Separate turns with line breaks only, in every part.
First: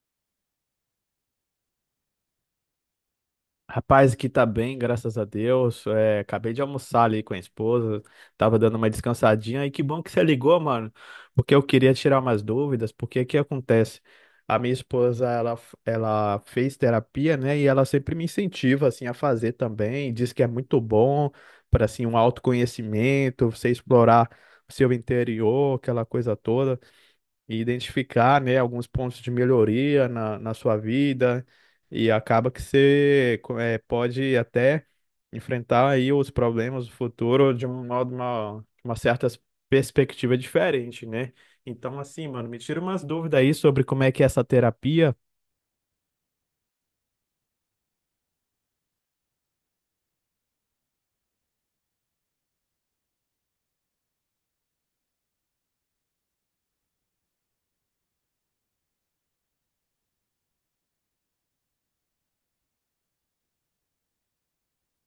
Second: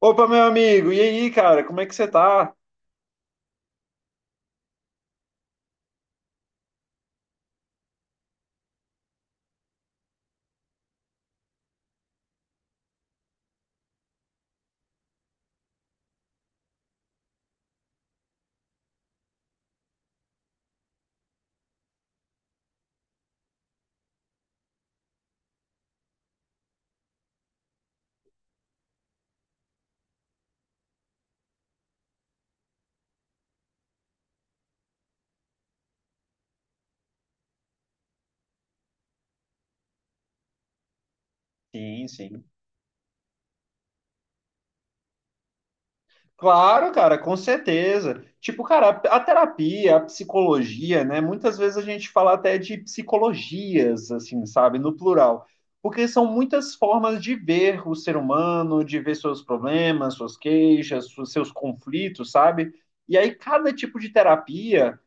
Opa, meu amigo, e aí, cara, como é que você tá?
Rapaz, aqui tá bem, graças a Deus. É, acabei de almoçar ali com a esposa, tava dando uma descansadinha e que bom que você ligou, mano, porque eu queria tirar umas dúvidas, porque o que acontece? A minha esposa, ela fez terapia, né, e ela sempre me incentiva, assim, a fazer também, diz que é muito bom para, assim, um autoconhecimento, você explorar o seu interior, aquela coisa toda e identificar, né, alguns pontos de melhoria na sua vida e acaba que você pode até enfrentar aí os problemas do futuro de um modo, uma certa perspectiva diferente, né? Então,
Sim,
assim,
sim.
mano, me tira umas dúvidas aí sobre como é que é essa terapia.
Claro, cara, com certeza. Tipo, cara, a terapia, a psicologia, né? Muitas vezes a gente fala até de psicologias, assim, sabe, no plural. Porque são muitas formas de ver o ser humano, de ver seus problemas, suas queixas, seus conflitos, sabe? E aí, cada tipo de terapia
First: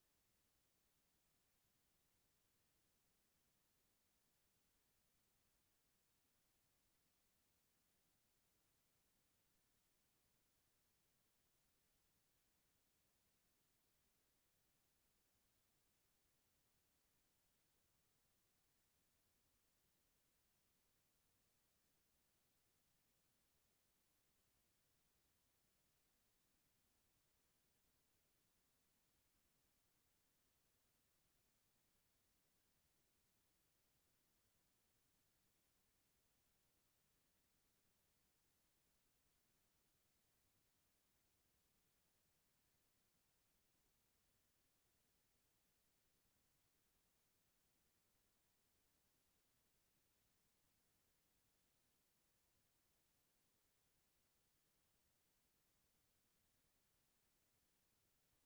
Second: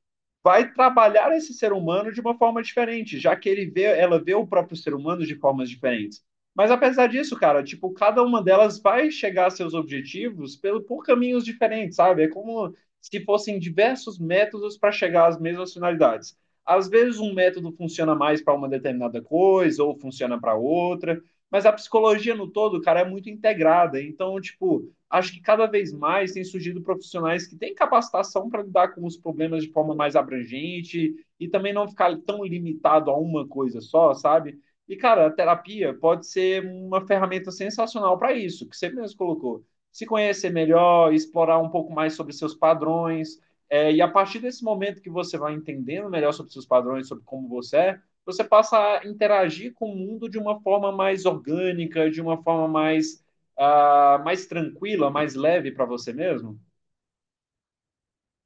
vai trabalhar esse ser humano de uma forma diferente, já que ela vê o próprio ser humano de formas diferentes. Mas apesar disso, cara, tipo, cada uma delas vai chegar a seus objetivos por caminhos diferentes, sabe? É como se fossem diversos métodos para chegar às mesmas finalidades. Às vezes um método funciona mais para uma determinada coisa ou funciona para outra, mas a psicologia no todo, cara, é muito integrada. Então, tipo, acho que cada vez mais tem surgido profissionais que têm capacitação para lidar com os problemas de forma mais abrangente e também não ficar tão limitado a uma coisa só, sabe? E, cara, a terapia pode ser uma ferramenta sensacional para isso, que você mesmo colocou. Se conhecer melhor, explorar um pouco mais sobre seus padrões. É, e a partir desse momento que você vai entendendo melhor sobre seus padrões, sobre como você é, você passa a interagir com o mundo de uma forma mais orgânica, de uma forma mais mais tranquila, mais leve para você mesmo?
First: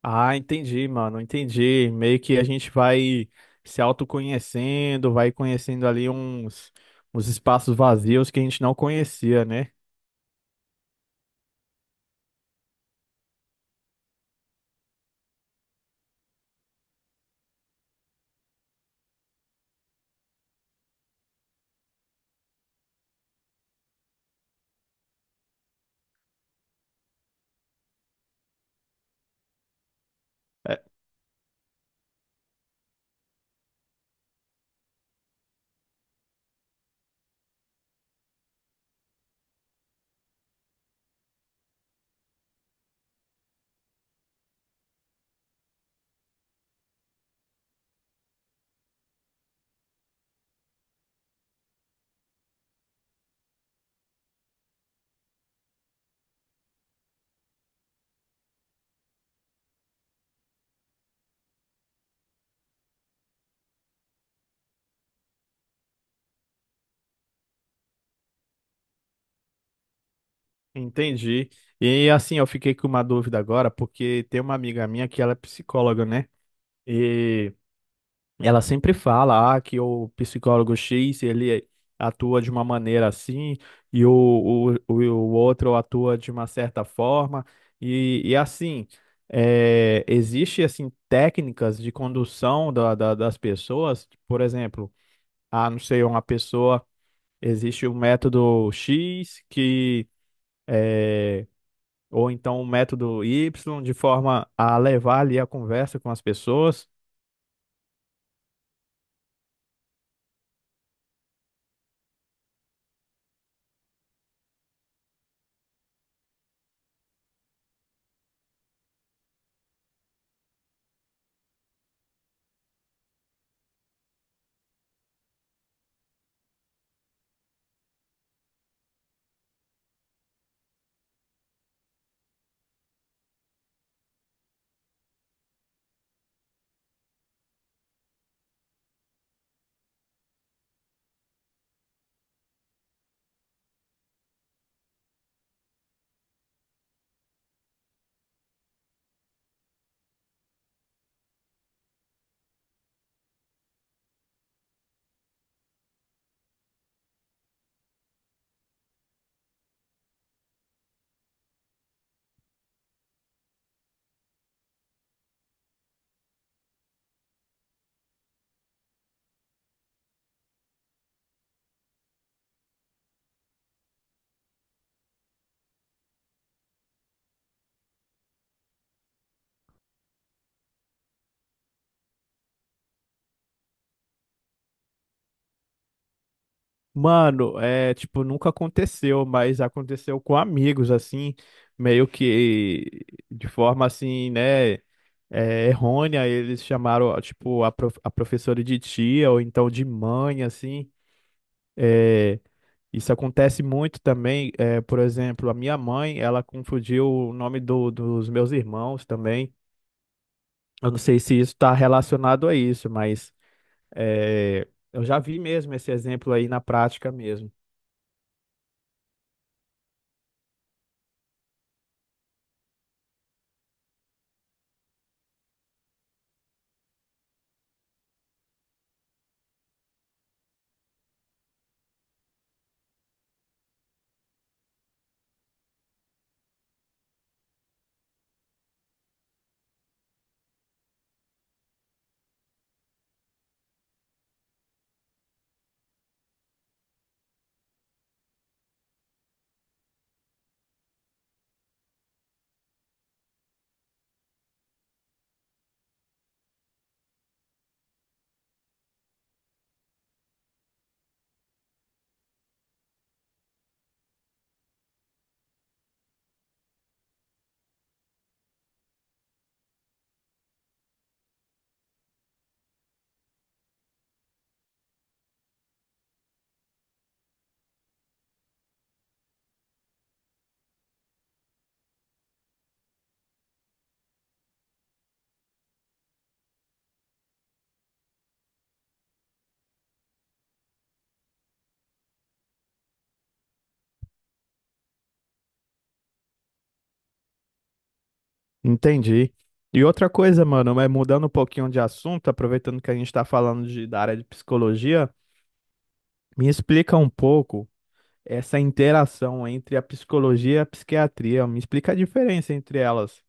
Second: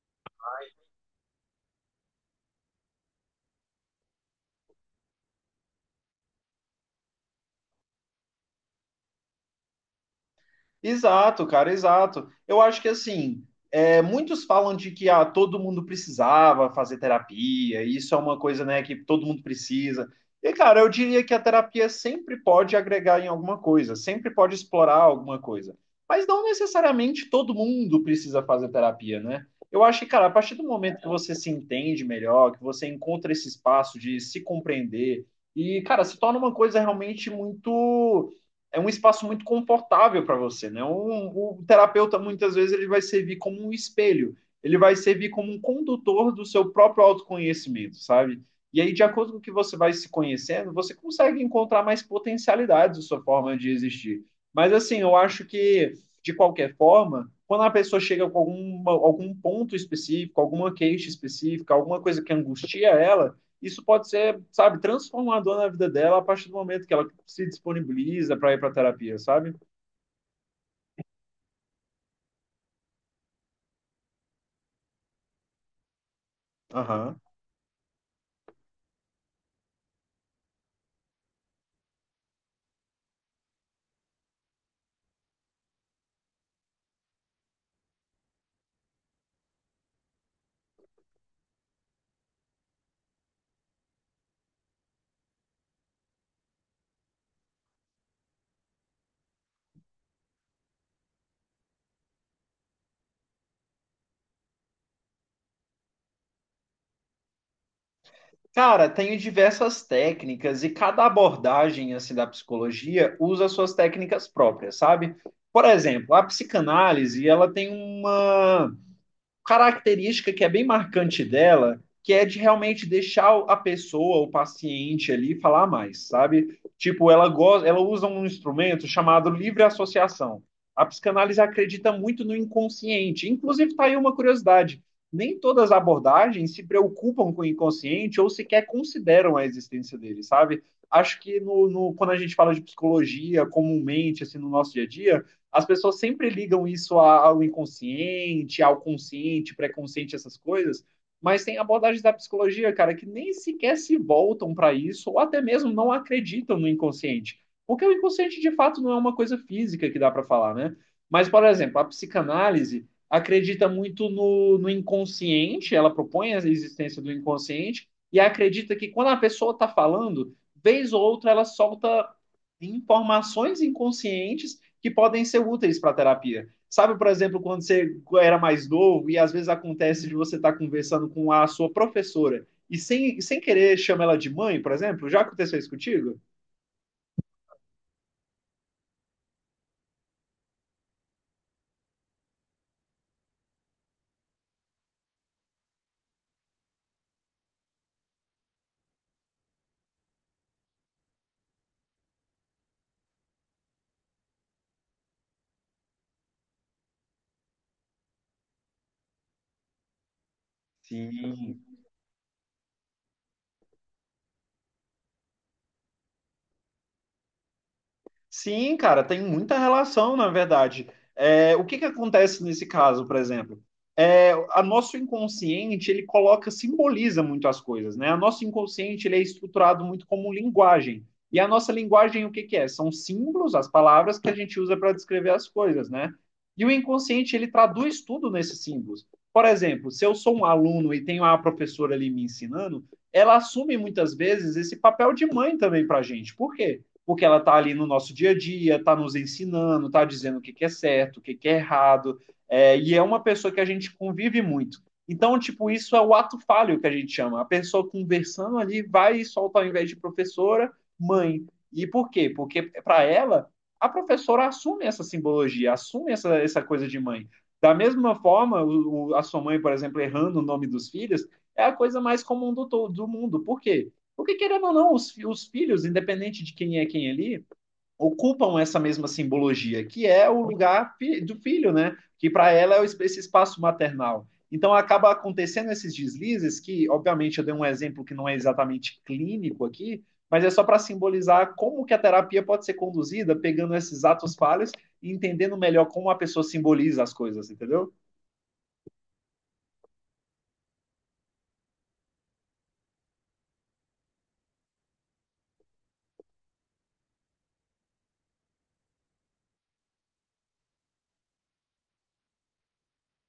Ah, entendi, mano, entendi. Meio que a gente vai se autoconhecendo, vai conhecendo ali uns espaços vazios que a gente não conhecia, né?
Exato, cara, exato. Eu acho que assim, é, muitos falam de que ah, todo mundo precisava fazer terapia, e isso é uma coisa, né, que todo mundo precisa. E, cara, eu diria que a terapia sempre pode agregar em alguma coisa, sempre pode explorar alguma coisa. Mas não necessariamente todo mundo precisa fazer terapia, né? Eu acho que, cara, a partir do
É.
momento que você se entende melhor, que você encontra esse espaço de se compreender, e, cara, se torna uma coisa realmente muito é um espaço muito confortável para você, né? O terapeuta muitas vezes ele vai servir como um espelho, ele vai servir como um condutor do seu próprio autoconhecimento, sabe? E aí, de acordo com o que você vai se conhecendo, você consegue encontrar mais potencialidades da sua forma de existir. Mas assim, eu acho que de qualquer forma, quando a pessoa chega com alguma, algum ponto específico, alguma queixa específica, alguma coisa que angustia ela, isso pode ser, sabe, transformador na vida dela a partir do momento que ela se disponibiliza para ir para terapia, sabe?
Entendi. E assim, eu fiquei com uma dúvida agora, porque tem uma amiga minha que ela é psicóloga, né?
Aham.
E ela sempre fala, ah, que o psicólogo X, ele atua de uma maneira assim, e o outro atua de uma certa forma. E assim, é, existe assim técnicas de condução das pessoas, por exemplo, ah, não sei, uma pessoa, existe um método X que eh, ou então um método Y, de forma a levar ali a conversa com as pessoas.
Cara, tenho diversas técnicas e cada abordagem assim da psicologia usa suas técnicas próprias, sabe? Por exemplo, a psicanálise, ela tem uma característica que é bem marcante dela, que é de realmente deixar a pessoa, o paciente ali, falar mais, sabe? Tipo, ela gosta, ela usa um instrumento chamado livre associação. A psicanálise acredita muito no inconsciente. Inclusive, está aí uma curiosidade. Nem todas as abordagens se preocupam com o inconsciente ou sequer consideram a existência dele, sabe? Acho que no, no, quando a gente fala de psicologia comumente, assim, no nosso dia a dia, as pessoas sempre ligam isso ao inconsciente, ao consciente, pré-consciente, essas coisas, mas tem abordagens da psicologia, cara, que nem sequer se voltam para isso, ou até mesmo não acreditam no inconsciente. Porque o inconsciente, de fato, não é uma coisa física que dá para falar, né? Mas, por exemplo, a psicanálise acredita muito no inconsciente, ela propõe a existência do inconsciente, e acredita que quando a pessoa está falando, vez ou outra ela solta informações inconscientes que podem ser úteis para a terapia. Sabe, por exemplo, quando você era mais novo e às vezes acontece de você estar conversando com a sua professora e sem querer chama ela de mãe, por exemplo? Já aconteceu isso contigo?
Mano, é tipo, nunca aconteceu, mas aconteceu com amigos, assim, meio que de forma assim, né? É, errônea, eles chamaram, tipo, a professora de tia ou então de mãe, assim. É, isso acontece muito também. É, por exemplo, a minha mãe, ela confundiu o nome dos meus irmãos também. Eu não sei se isso
Sim,
está relacionado a isso, mas é, eu já vi mesmo esse exemplo aí na prática mesmo.
sim, cara, tem muita relação, na verdade. É, o que que acontece nesse caso, por exemplo? É, a nosso inconsciente, ele coloca, simboliza muito as coisas, né? O nosso inconsciente, ele é estruturado muito como linguagem. E a nossa linguagem, o que que é? São símbolos, as palavras que a gente usa para descrever as coisas, né? E o inconsciente, ele traduz tudo nesses símbolos. Por exemplo, se eu sou um aluno e tenho a professora ali me ensinando, ela assume muitas vezes esse papel de mãe também para a gente. Por quê? Porque ela está ali no nosso dia a dia, está nos ensinando, está dizendo que é certo, que é errado, é, e é uma pessoa que a gente convive muito. Então, tipo, isso é o ato falho que a gente chama. A pessoa conversando ali vai e solta, ao invés de professora, mãe. E por quê? Porque para ela, a professora assume essa simbologia, assume essa coisa de mãe. Da mesma forma, a sua mãe, por exemplo, errando o nome dos filhos, é a coisa mais comum do mundo. Por quê? Porque, querendo ou não, os filhos, independente de quem é quem ali, ocupam essa mesma simbologia, que é o lugar do filho, né? Que para ela é o esse espaço maternal. Então, acaba acontecendo esses deslizes, que, obviamente, eu dei um exemplo que não é exatamente clínico aqui, mas é só para simbolizar como que a terapia pode ser conduzida, pegando esses atos falhos e entendendo melhor como a pessoa simboliza as coisas, entendeu?
Entendi. E outra coisa, mano, é mudando um pouquinho de assunto, aproveitando que a gente está falando da área de psicologia, me explica um pouco essa interação entre a psicologia e a psiquiatria. Me explica a diferença entre elas.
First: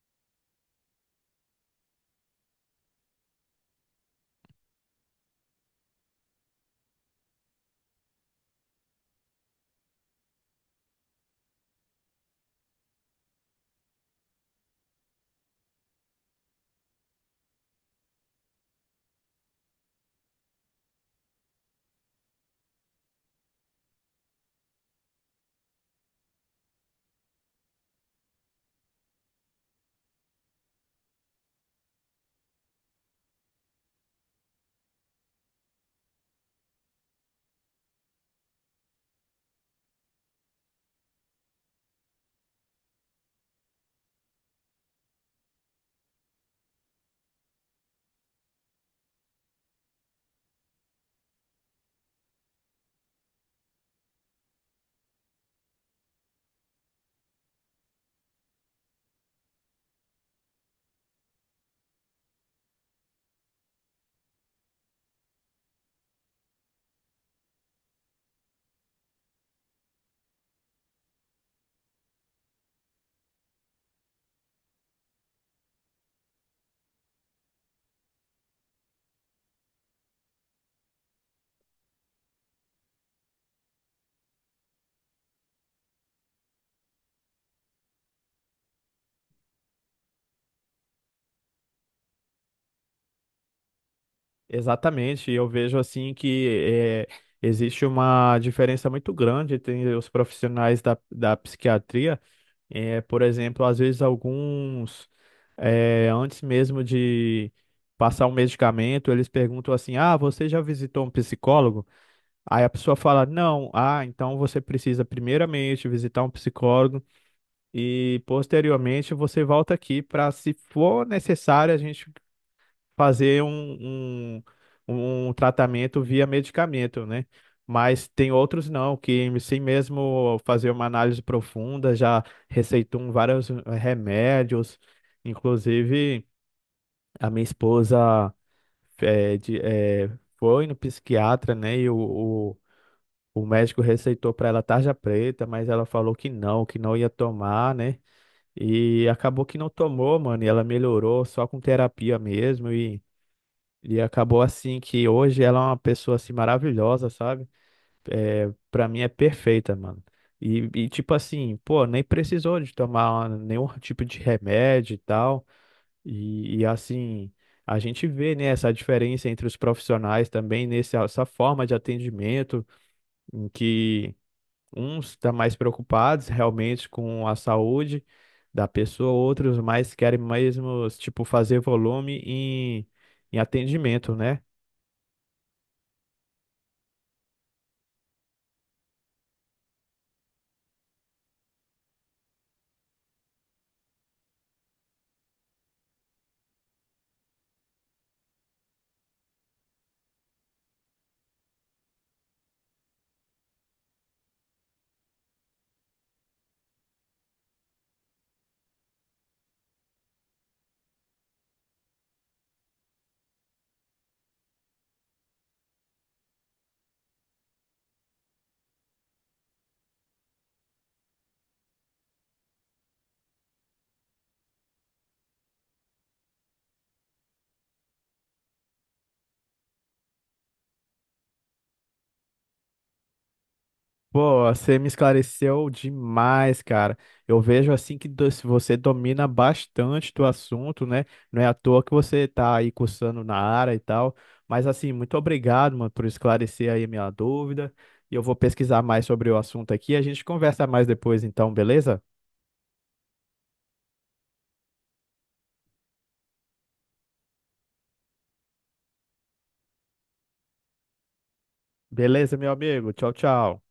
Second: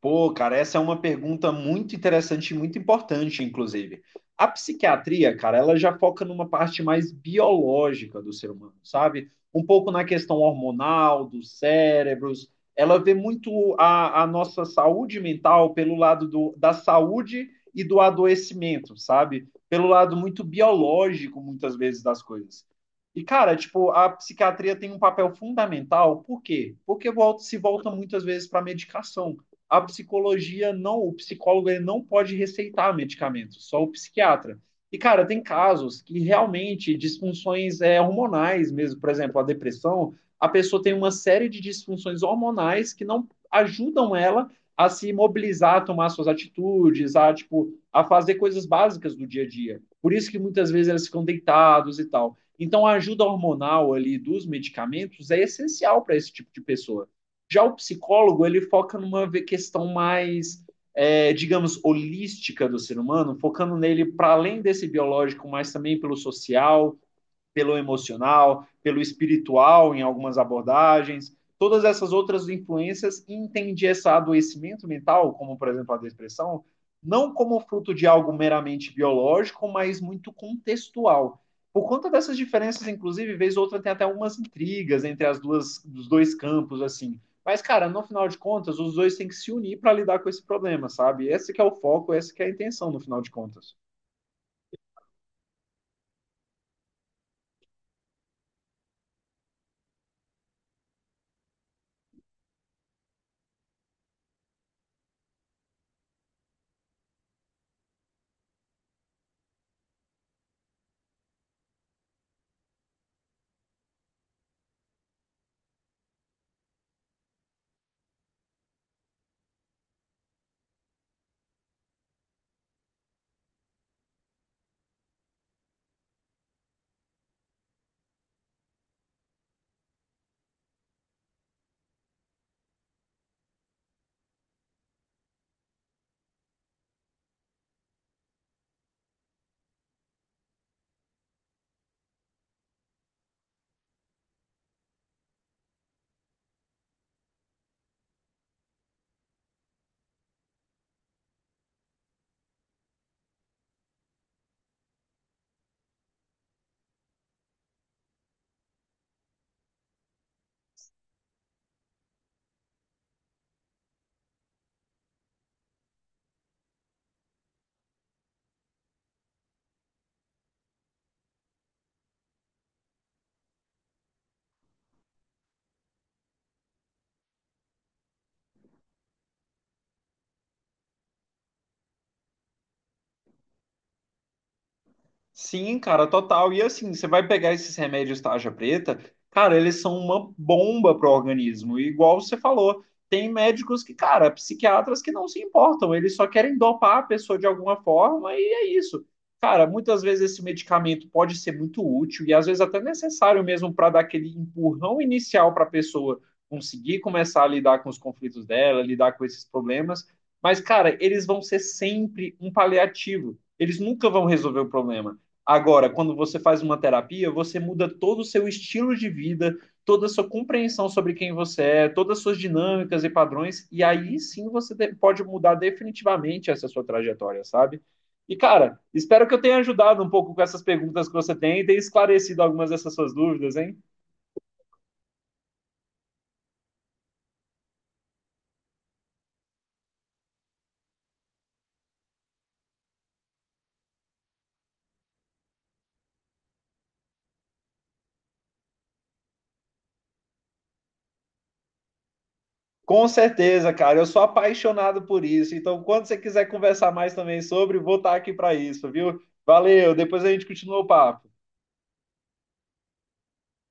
Pô, cara, essa é uma pergunta muito interessante e muito importante, inclusive. A psiquiatria, cara, ela já foca numa parte mais biológica do ser humano, sabe? Um pouco na questão hormonal, dos cérebros. Ela vê muito a nossa saúde mental pelo lado da saúde e do adoecimento, sabe? Pelo lado muito biológico, muitas vezes, das coisas. E, cara, tipo, a psiquiatria tem um papel fundamental, por quê? Porque volta, se volta muitas vezes para medicação. A psicologia não, o psicólogo ele não pode receitar medicamentos, só o psiquiatra. E, cara, tem casos que realmente disfunções é, hormonais mesmo, por exemplo, a depressão, a pessoa tem uma série de disfunções hormonais que não ajudam ela a se mobilizar, a tomar suas atitudes, a, tipo, a fazer coisas básicas do dia a dia. Por isso que muitas vezes elas ficam deitados e tal. Então, a ajuda hormonal ali dos medicamentos é essencial para esse tipo de pessoa. Já o psicólogo, ele foca numa questão mais, é, digamos, holística do ser humano, focando nele para além desse biológico, mas também pelo social, pelo emocional, pelo espiritual em algumas abordagens, todas essas outras influências e entendi esse adoecimento mental, como por exemplo a depressão, não como fruto de algo meramente biológico, mas muito contextual. Por conta dessas diferenças, inclusive, vez ou outra tem até umas intrigas entre as duas, os dois campos, assim. Mas, cara, no final de contas, os dois têm que se unir para lidar com esse problema, sabe? Esse que é o foco, essa que é a intenção, no final de contas.
Exatamente. Eu vejo assim que é, existe uma diferença muito grande entre os profissionais da psiquiatria. É, por exemplo, às vezes alguns, antes mesmo de passar o medicamento, eles perguntam assim: "Ah, você já visitou um psicólogo?" Aí a pessoa fala: "Não." "Ah, então você precisa primeiramente visitar um psicólogo e posteriormente você volta aqui para, se for necessário, a gente fazer um tratamento via medicamento, né?" Mas tem outros não, que sem mesmo fazer uma análise profunda, já receitam vários remédios. Inclusive, a minha esposa eh, de- eh, foi no psiquiatra, né? E o médico receitou para ela tarja preta, mas ela falou que não ia tomar, né? E acabou que não tomou, mano, e ela melhorou só com terapia mesmo, e acabou assim que hoje ela é uma pessoa assim maravilhosa, sabe? É, para mim é perfeita, mano. E tipo assim, pô, nem precisou de tomar nenhum tipo de remédio e tal. E assim, a gente vê, né, essa diferença entre os profissionais também nessa essa forma de atendimento, em que uns estão mais preocupados realmente com a saúde da pessoa, outros mais querem mesmo, tipo, fazer volume em atendimento, né?
Sim, cara, total. E assim, você vai pegar esses remédios tarja preta, cara, eles são uma bomba pro organismo. E igual você falou, tem médicos que, cara, psiquiatras que não se importam, eles só querem dopar a pessoa de alguma forma e é isso. Cara, muitas vezes esse medicamento pode ser muito útil e às vezes até necessário mesmo para dar aquele empurrão inicial para a pessoa conseguir começar a lidar com os conflitos dela, lidar com esses problemas. Mas, cara, eles vão ser sempre um paliativo. Eles nunca vão resolver o problema. Agora, quando você faz uma terapia, você muda todo o seu estilo de vida, toda a sua compreensão sobre quem você é, todas as suas dinâmicas e padrões, e aí sim você pode mudar definitivamente essa sua trajetória, sabe? E, cara, espero que eu tenha ajudado um pouco com essas perguntas que você tem e tenha esclarecido algumas dessas suas dúvidas, hein?
Pô, você me esclareceu demais, cara. Eu vejo assim que do- se você domina bastante do assunto, né? Não é à toa que você tá aí cursando na área e tal. Mas assim, muito obrigado, mano, por esclarecer aí a minha dúvida. E eu vou pesquisar mais sobre o assunto aqui. A gente conversa mais depois, então, beleza?
Com certeza, cara, eu sou apaixonado por isso. Então, quando você quiser conversar mais também sobre, vou estar aqui para isso, viu? Valeu, depois a gente continua o papo.
Beleza, meu amigo. Tchau, tchau.